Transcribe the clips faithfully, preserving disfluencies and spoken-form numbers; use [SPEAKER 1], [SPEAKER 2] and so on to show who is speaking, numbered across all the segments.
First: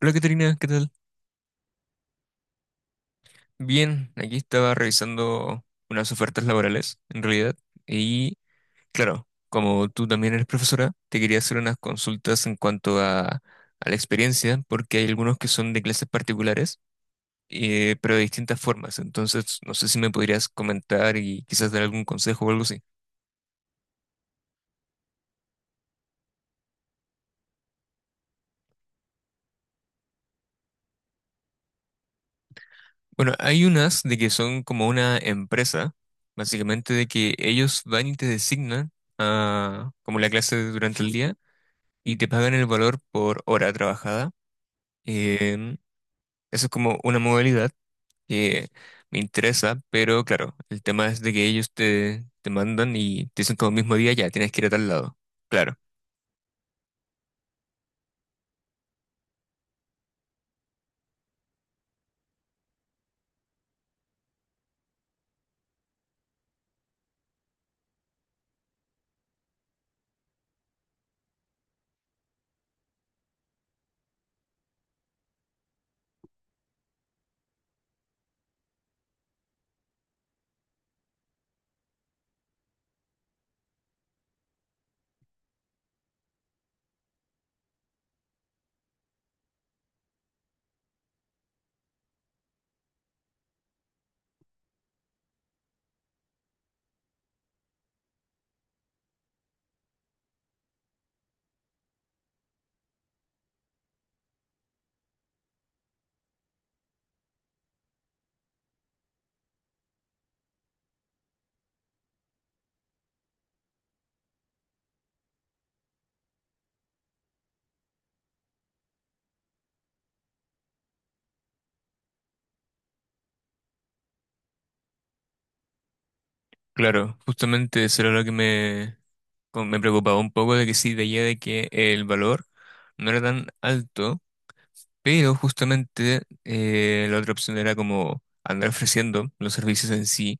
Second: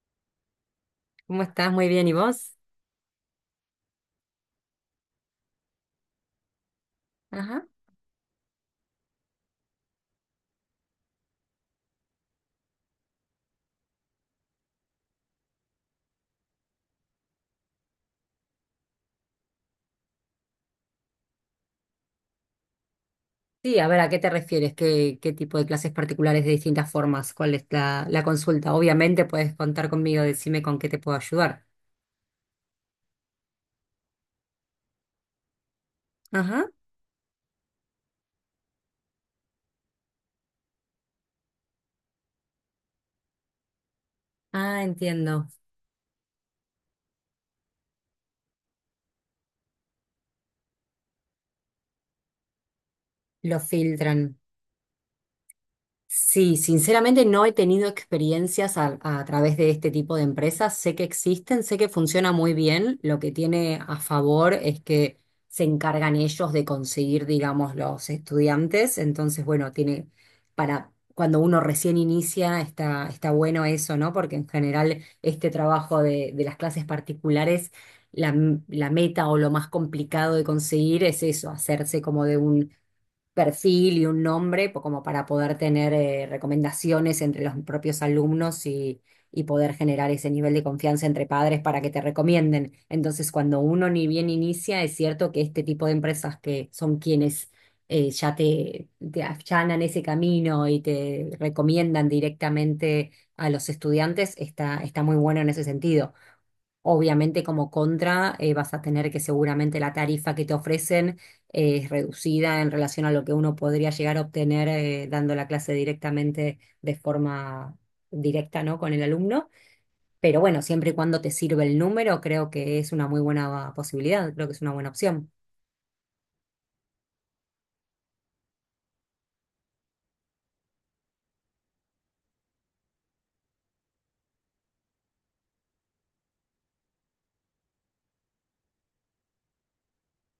[SPEAKER 1] Hola, Caterina, ¿qué tal?
[SPEAKER 2] ¿Cómo estás? Muy bien, ¿y vos?
[SPEAKER 1] Bien, aquí estaba revisando unas ofertas laborales, en realidad,
[SPEAKER 2] Ajá.
[SPEAKER 1] y claro, como tú también eres profesora, te quería hacer unas consultas en cuanto a, a la experiencia, porque hay algunos que son de clases particulares, eh, pero de distintas formas, entonces no sé si me podrías comentar y quizás dar algún consejo o algo así.
[SPEAKER 2] Sí, a ver, ¿a qué te refieres? ¿Qué, qué tipo de clases particulares de distintas formas? ¿Cuál es la, la consulta? Obviamente puedes contar conmigo, decime con qué te puedo ayudar.
[SPEAKER 1] Bueno, hay unas de que son como una empresa,
[SPEAKER 2] Ajá.
[SPEAKER 1] básicamente de que ellos van y te designan a, como la clase durante el día y te pagan el valor por hora trabajada.
[SPEAKER 2] Ah, entiendo.
[SPEAKER 1] Em, Eso es como una modalidad que me interesa, pero claro, el tema es de que ellos te, te mandan y te dicen
[SPEAKER 2] Lo
[SPEAKER 1] como mismo día, ya,
[SPEAKER 2] filtran.
[SPEAKER 1] tienes que ir a tal lado. Claro,
[SPEAKER 2] Sí, sinceramente no he tenido experiencias a, a través de este tipo de empresas. Sé que existen, sé que funciona muy bien. Lo que tiene a favor es que se encargan ellos de conseguir, digamos, los estudiantes. Entonces, bueno, tiene para cuando uno recién inicia, está, está bueno eso, ¿no? Porque en general este trabajo de, de las clases particulares, la, la meta o lo más complicado de conseguir es eso, hacerse como de un perfil y un nombre po- como para poder tener eh, recomendaciones entre los propios alumnos y, y poder generar ese nivel de confianza entre padres para que te recomienden. Entonces, cuando uno ni bien inicia, es cierto que este tipo de empresas que son quienes eh, ya te, te allanan ese camino y te recomiendan directamente a los estudiantes, está, está muy bueno en ese sentido. Obviamente como contra eh, vas a tener que seguramente la tarifa que te ofrecen eh, es reducida en relación a lo que uno podría llegar a obtener eh, dando la clase directamente de forma directa, ¿no? Con el alumno. Pero bueno, siempre y cuando te sirve el número, creo que es una muy buena posibilidad, creo que es una buena opción.
[SPEAKER 1] claro, justamente eso era lo que me, como me preocupaba un poco de que sí veía de que el valor no era tan alto, pero justamente eh, la otra opción era como andar ofreciendo los servicios en sí.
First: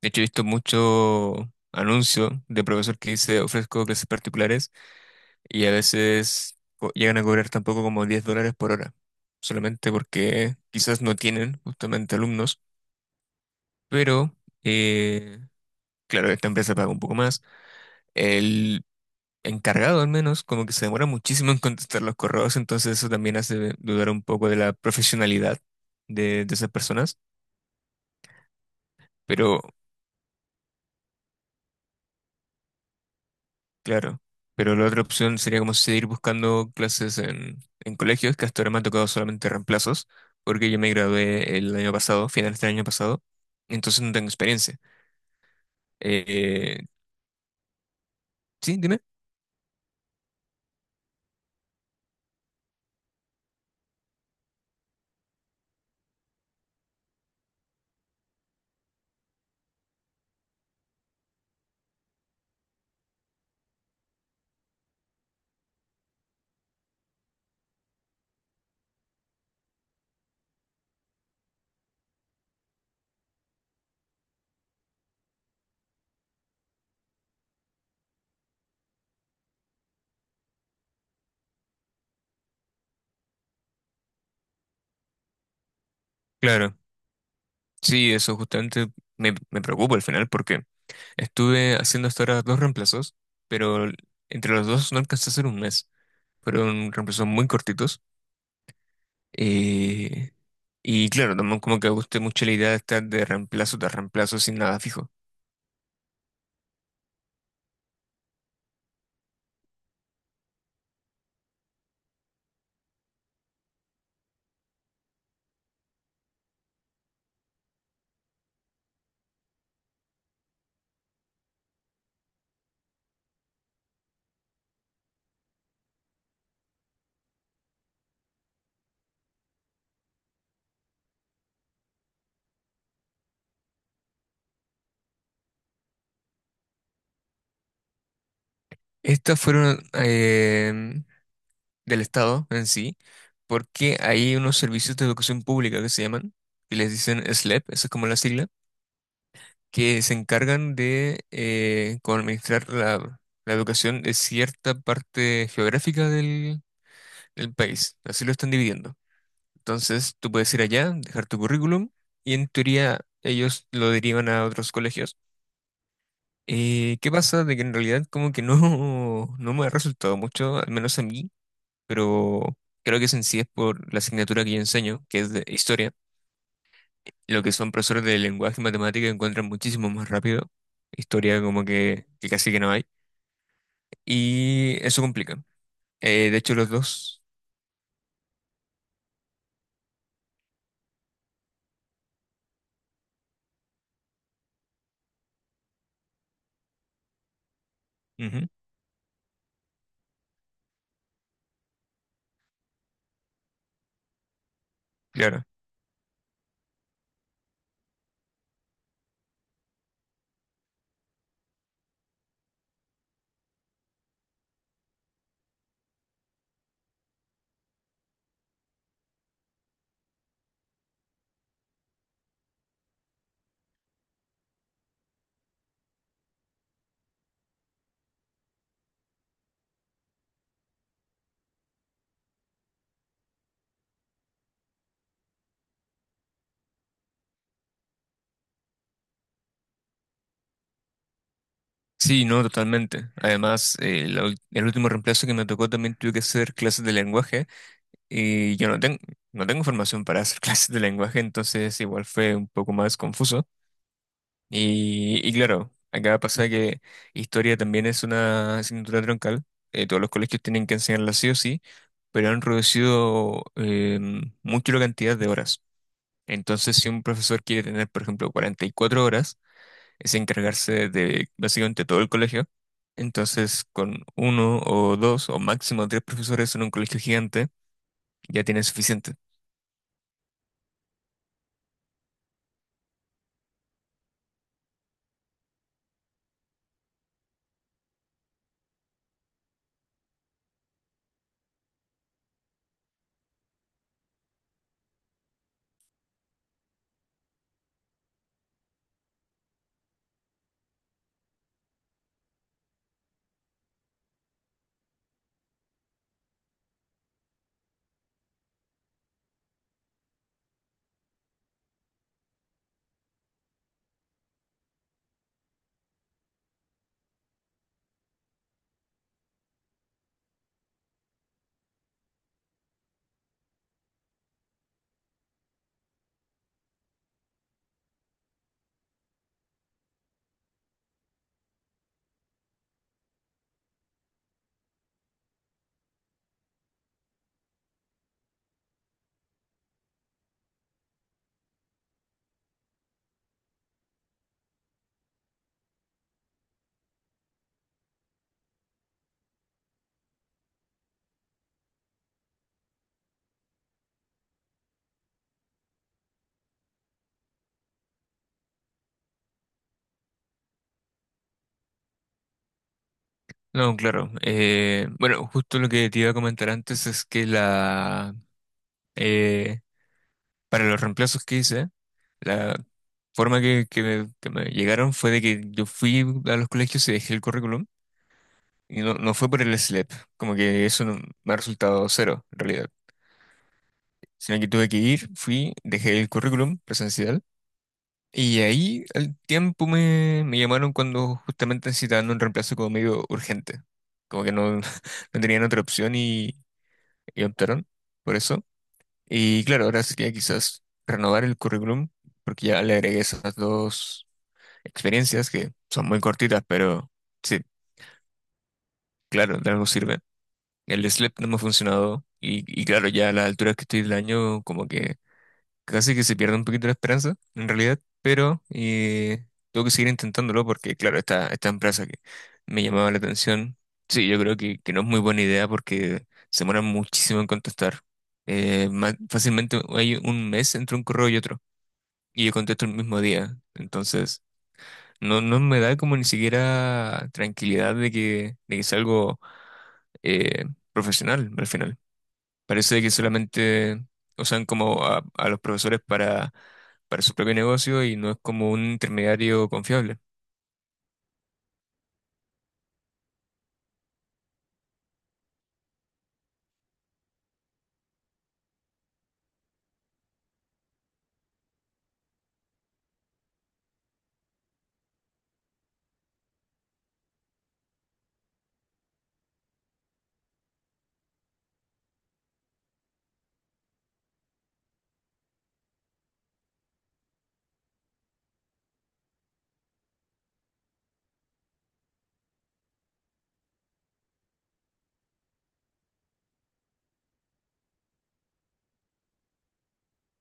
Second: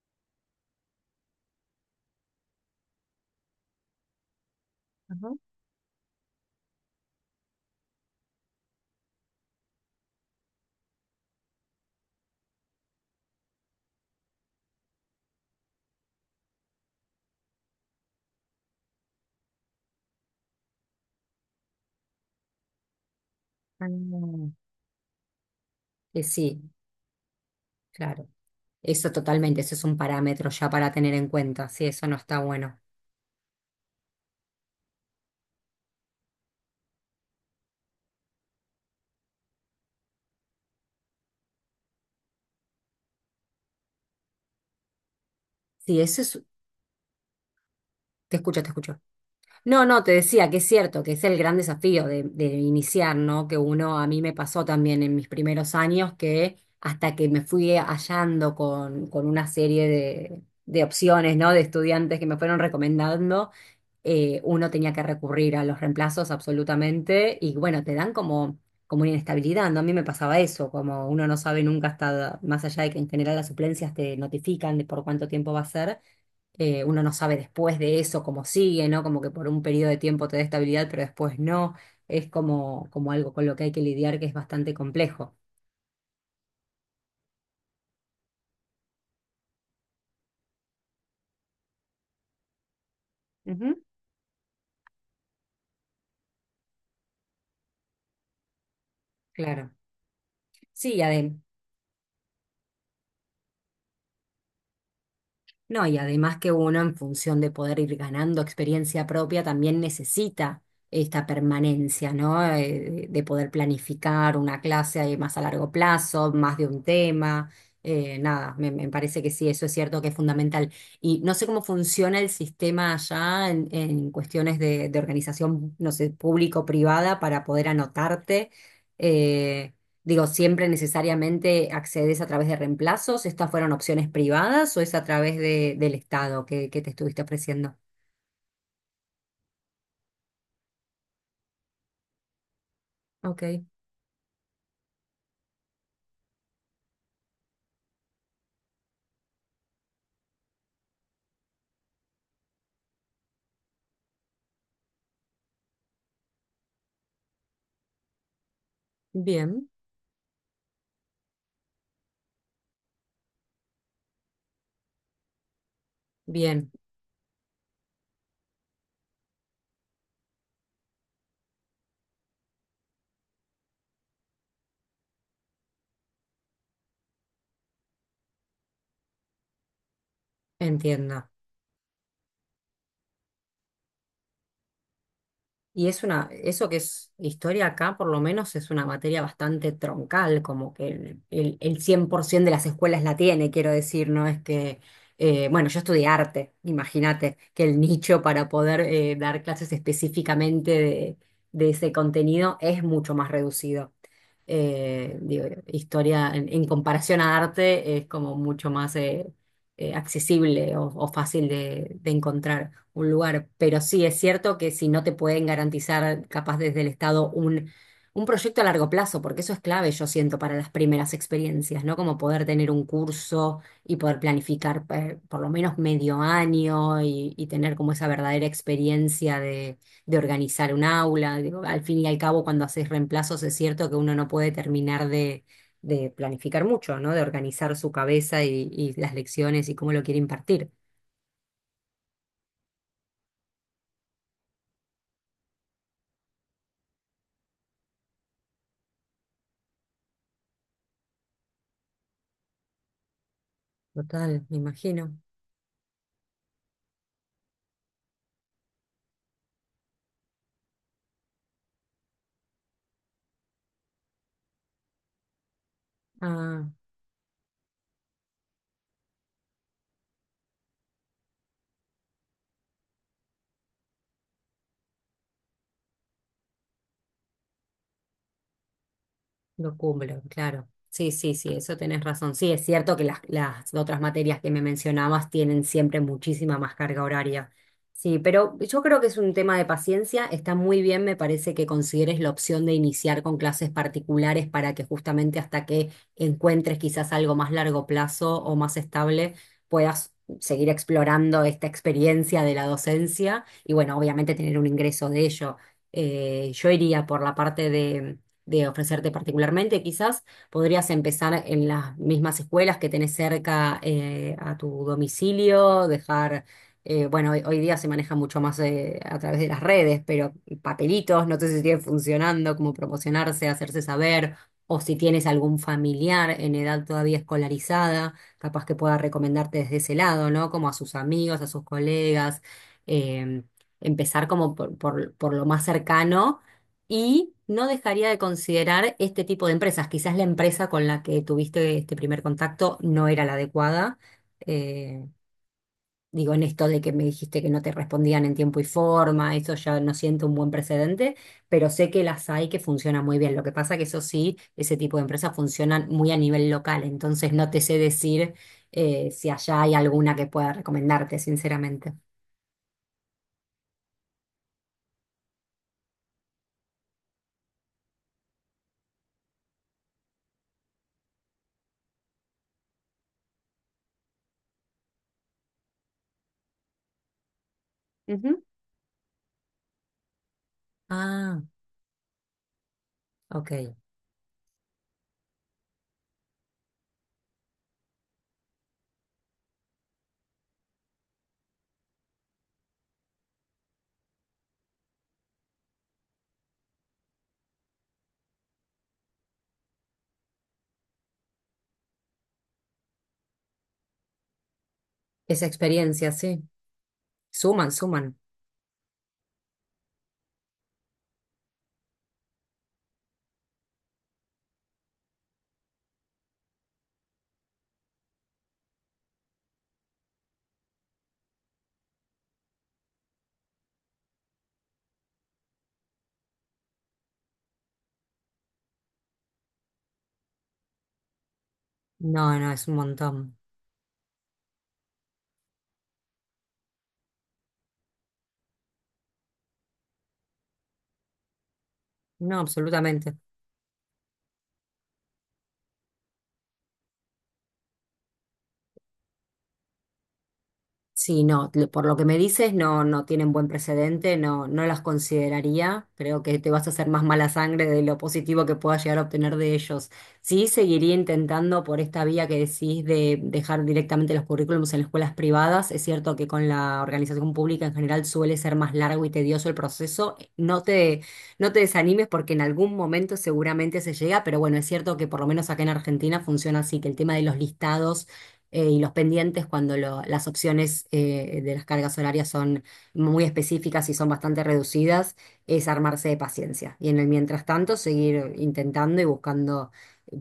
[SPEAKER 1] De hecho, he visto mucho anuncio de profesor que dice ofrezco clases particulares
[SPEAKER 2] Ajá.
[SPEAKER 1] y a veces co- llegan a cobrar tampoco como diez dólares por hora, solamente porque quizás no tienen justamente alumnos, pero eh, claro, esta empresa paga un poco más. El encargado al menos como que se demora muchísimo en contestar los correos, entonces eso también hace dudar un poco
[SPEAKER 2] Ah.
[SPEAKER 1] de la profesionalidad
[SPEAKER 2] Eh,
[SPEAKER 1] de, de
[SPEAKER 2] sí,
[SPEAKER 1] esas personas,
[SPEAKER 2] claro. Eso
[SPEAKER 1] pero...
[SPEAKER 2] totalmente, eso es un parámetro ya para tener en cuenta. Sí, eso no está bueno.
[SPEAKER 1] Claro, pero la otra opción sería como seguir buscando clases en, en colegios, que hasta ahora me han tocado solamente reemplazos, porque yo me gradué el año pasado, finales del año pasado, entonces no tengo experiencia.
[SPEAKER 2] Sí, eso es...
[SPEAKER 1] Eh,
[SPEAKER 2] Te escucho, te
[SPEAKER 1] sí,
[SPEAKER 2] escucho.
[SPEAKER 1] dime.
[SPEAKER 2] No, no, te decía que es cierto, que es el gran desafío de, de iniciar, ¿no? Que uno, a mí me pasó también en mis primeros años que hasta que me fui hallando con, con una serie de, de opciones, ¿no? De estudiantes que me fueron recomendando, eh, uno tenía que recurrir a los reemplazos absolutamente y bueno, te dan como, como una inestabilidad, ¿no? A mí me pasaba eso, como uno no sabe nunca hasta, más allá de que en general las suplencias te notifican de por cuánto tiempo va a ser eh, uno no sabe después de eso cómo sigue, ¿no? Como que por un periodo de tiempo te da estabilidad, pero después no. Es como, como algo con lo que hay que lidiar que es bastante complejo.
[SPEAKER 1] Claro, sí, eso justamente me, me preocupa al final, porque estuve haciendo hasta ahora dos reemplazos,
[SPEAKER 2] Ujú.
[SPEAKER 1] pero entre los dos no alcancé a hacer un mes. Fueron reemplazos muy cortitos.
[SPEAKER 2] Claro.
[SPEAKER 1] eh,
[SPEAKER 2] Sí,
[SPEAKER 1] y claro,
[SPEAKER 2] además.
[SPEAKER 1] también como que me gusté mucho la idea de estar de reemplazo tras reemplazo sin nada fijo.
[SPEAKER 2] No, y además que uno en función de poder ir ganando experiencia propia también necesita esta permanencia, ¿no? Eh, de poder planificar una clase ahí más a largo plazo, más de un tema. eh, nada, me, me parece que sí, eso es cierto que es fundamental. Y no sé cómo funciona el sistema allá en, en cuestiones de, de organización, no sé, público-privada para poder anotarte. Eh, Digo, ¿siempre necesariamente accedes a través de reemplazos? ¿Estas fueron opciones privadas o es a través de, del Estado que, que te estuviste ofreciendo?
[SPEAKER 1] Estas fueron em, del Estado en sí,
[SPEAKER 2] Ok,
[SPEAKER 1] porque hay unos servicios de educación pública que se llaman, y les dicen SLEP, esa es como la sigla, que se encargan de eh, como administrar la, la educación de cierta parte geográfica del, del país. Así lo están dividiendo.
[SPEAKER 2] bien,
[SPEAKER 1] Entonces, tú puedes ir allá, dejar tu currículum, y en teoría ellos lo derivan a otros colegios.
[SPEAKER 2] bien,
[SPEAKER 1] Eh, ¿qué pasa? De que en realidad como que no, no me ha resultado mucho, al menos a mí. Pero creo que eso en sí es por la asignatura que yo enseño, que es de historia. Lo que son profesores de lenguaje y matemática encuentran muchísimo más rápido.
[SPEAKER 2] entiendo.
[SPEAKER 1] Historia como que, que casi que no hay. Y eso complica.
[SPEAKER 2] Y es una,
[SPEAKER 1] Eh, de hecho,
[SPEAKER 2] eso
[SPEAKER 1] los
[SPEAKER 2] que es
[SPEAKER 1] dos.
[SPEAKER 2] historia acá, por lo menos es una materia bastante troncal, como que el, el, el cien por ciento de las escuelas la tiene, quiero decir, no es que, eh, bueno, yo estudié arte, imagínate, que el nicho
[SPEAKER 1] Ujú,
[SPEAKER 2] para poder eh, dar clases específicamente de, de ese contenido es mucho más reducido. Eh, digo,
[SPEAKER 1] claro.
[SPEAKER 2] historia en, en comparación a arte es como mucho más eh, eh, accesible o, o fácil de de encontrar un lugar. Pero sí, es cierto que si no te pueden garantizar, capaz desde el Estado, un, un proyecto a largo plazo, porque eso es clave, yo siento, para las primeras experiencias, ¿no? Como poder tener un curso y poder planificar eh, por lo menos medio año y, y tener como esa verdadera experiencia de, de organizar un aula. Digo, al fin y al cabo, cuando haces reemplazos, es cierto que uno no puede terminar de... de planificar mucho, ¿no? De organizar su cabeza y, y las lecciones y cómo lo quiere impartir.
[SPEAKER 1] Sí, no, totalmente. Además, eh, la ul- el último reemplazo que me tocó también tuve que hacer clases de lenguaje y yo no tengo, no tengo formación para hacer clases de lenguaje, entonces igual fue un poco más confuso.
[SPEAKER 2] Total, me imagino.
[SPEAKER 1] Y, y claro, acá pasa que historia también es una asignatura troncal. Eh, todos los colegios tienen que enseñarla sí o sí, pero han reducido eh, mucho la cantidad de horas.
[SPEAKER 2] Ah,
[SPEAKER 1] Entonces, si un profesor quiere tener, por ejemplo, cuarenta y cuatro horas, es encargarse de básicamente todo el colegio. Entonces, con uno o dos o máximo tres profesores en un colegio gigante, ya tiene suficiente.
[SPEAKER 2] lo cumplo, claro. Sí, sí, sí, eso tenés razón. Sí, es cierto que las, las otras materias que me mencionabas tienen siempre muchísima más carga horaria. Sí, pero yo creo que es un tema de paciencia. Está muy bien, me parece que consideres la opción de iniciar con clases particulares para que justamente hasta que encuentres quizás algo más largo plazo o más estable, puedas seguir explorando esta experiencia de la docencia y bueno, obviamente tener un ingreso de ello. Eh, yo iría por la parte de de ofrecerte particularmente. Quizás podrías empezar en las mismas escuelas que tenés cerca eh, a tu domicilio, dejar, eh, bueno, hoy, hoy día se maneja mucho más eh, a través de las redes, pero papelitos, no sé si siguen funcionando, como promocionarse, hacerse saber, o si tienes algún familiar en edad todavía escolarizada, capaz que pueda recomendarte desde ese lado, ¿no? Como a sus amigos, a sus colegas. em, empezar como por, por por lo más cercano y no dejaría de considerar este tipo de empresas. Quizás la empresa con la que tuviste este primer contacto no era la adecuada. Eh, digo, en esto de que me dijiste que no te respondían en tiempo y forma, eso ya no siento un buen precedente, pero sé que las hay que funcionan muy bien. Lo que pasa que eso sí, ese tipo de empresas funcionan muy a nivel local, entonces no te sé decir eh, si allá hay alguna que pueda recomendarte, sinceramente.
[SPEAKER 1] No, claro. Eh, bueno, justo lo que te iba a comentar antes es que la... eh, para los reemplazos que hice, la forma que, que me, que me llegaron fue de que yo fui a los colegios y dejé el currículum
[SPEAKER 2] Ujú.
[SPEAKER 1] y no, no fue por el SLEP, como que eso no- me ha
[SPEAKER 2] Ah,
[SPEAKER 1] resultado cero en realidad,
[SPEAKER 2] ok.
[SPEAKER 1] sino que tuve que ir, fui, dejé el currículum presencial y ahí al tiempo me, me llamaron cuando justamente necesitaban un reemplazo como medio urgente, como que no, no tenían otra opción y, y optaron por eso. Y claro, ahora sería quizás renovar el currículum, porque ya le agregué esas dos experiencias
[SPEAKER 2] Esa
[SPEAKER 1] que son muy
[SPEAKER 2] experiencia, sí.
[SPEAKER 1] cortitas, pero sí,
[SPEAKER 2] Suman, suman.
[SPEAKER 1] claro, de algo sirve. El SLEP no me ha funcionado y, y claro, ya a la altura que estoy del año, como que casi que se pierde un poquito la esperanza, en realidad, pero eh, tengo que seguir intentándolo porque, claro, esta, esta empresa que me llamaba la atención, sí, yo creo que, que no es muy buena idea porque se demora muchísimo en contestar. Eh, ma- fácilmente hay un mes entre un correo y otro.
[SPEAKER 2] No,
[SPEAKER 1] Y yo
[SPEAKER 2] no,
[SPEAKER 1] contesto
[SPEAKER 2] es
[SPEAKER 1] el
[SPEAKER 2] un
[SPEAKER 1] mismo
[SPEAKER 2] montón.
[SPEAKER 1] día. Entonces, no, no me da como ni siquiera tranquilidad de que, de que sea algo eh, profesional al final.
[SPEAKER 2] No,
[SPEAKER 1] Parece que
[SPEAKER 2] absolutamente.
[SPEAKER 1] solamente usan como a, a los profesores para, para su propio negocio y no es como un intermediario confiable.
[SPEAKER 2] Sí, no, lo- por lo que me dices, no, no tienen buen precedente, no, no las consideraría. Creo que te vas a hacer más mala sangre de lo positivo que puedas llegar a obtener de ellos. Sí, seguiría intentando por esta vía que decís de dejar directamente los currículums en las escuelas privadas. Es cierto que con la organización pública en general suele ser más largo y tedioso el proceso. No te, no te desanimes porque en algún momento seguramente se llega, pero bueno, es cierto que por lo menos acá en Argentina funciona así, que el tema de los listados eh, y los pendientes cuando lo- las opciones eh, de las cargas horarias son muy específicas y son bastante reducidas, es armarse de paciencia. Y en el mientras tanto, seguir intentando y buscando.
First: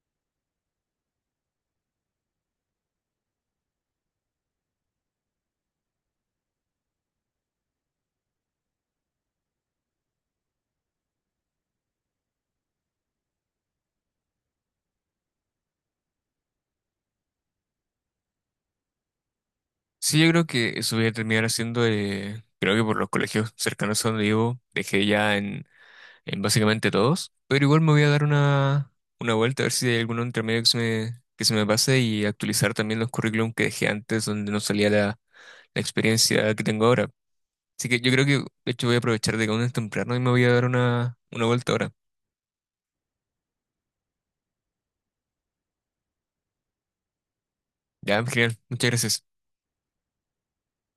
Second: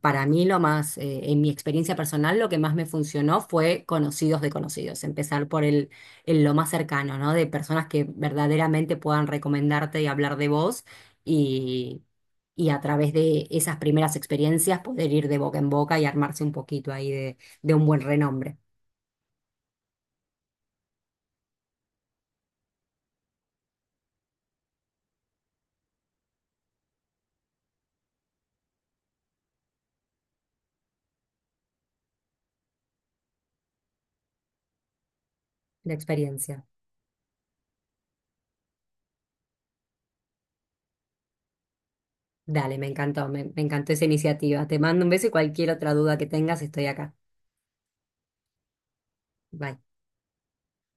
[SPEAKER 2] Para mí lo más, eh, en mi experiencia personal, lo que más me funcionó fue conocidos de conocidos, empezar por el, el lo más cercano, ¿no? De personas que verdaderamente puedan recomendarte y hablar de vos y, y a través de esas primeras experiencias poder ir de boca en boca y armarse un poquito ahí de un buen renombre,
[SPEAKER 1] Sí, yo creo que eso voy a terminar haciendo, eh, creo que por los colegios cercanos a donde vivo, dejé ya en en básicamente todos, pero igual me voy a dar una, una vuelta a ver si hay alguno entre medio que se me, que se me pase y actualizar también los currículum que dejé antes donde no salía la, la
[SPEAKER 2] de
[SPEAKER 1] experiencia que
[SPEAKER 2] experiencia.
[SPEAKER 1] tengo ahora. Así que yo creo que de hecho voy a aprovechar de que aún es temprano y me voy a dar una, una vuelta ahora.
[SPEAKER 2] Dale, me encantó, me, me encantó esa iniciativa. Te mando un beso y cualquier otra duda que tengas, estoy acá.
[SPEAKER 1] Ya, genial, muchas gracias.
[SPEAKER 2] Bye.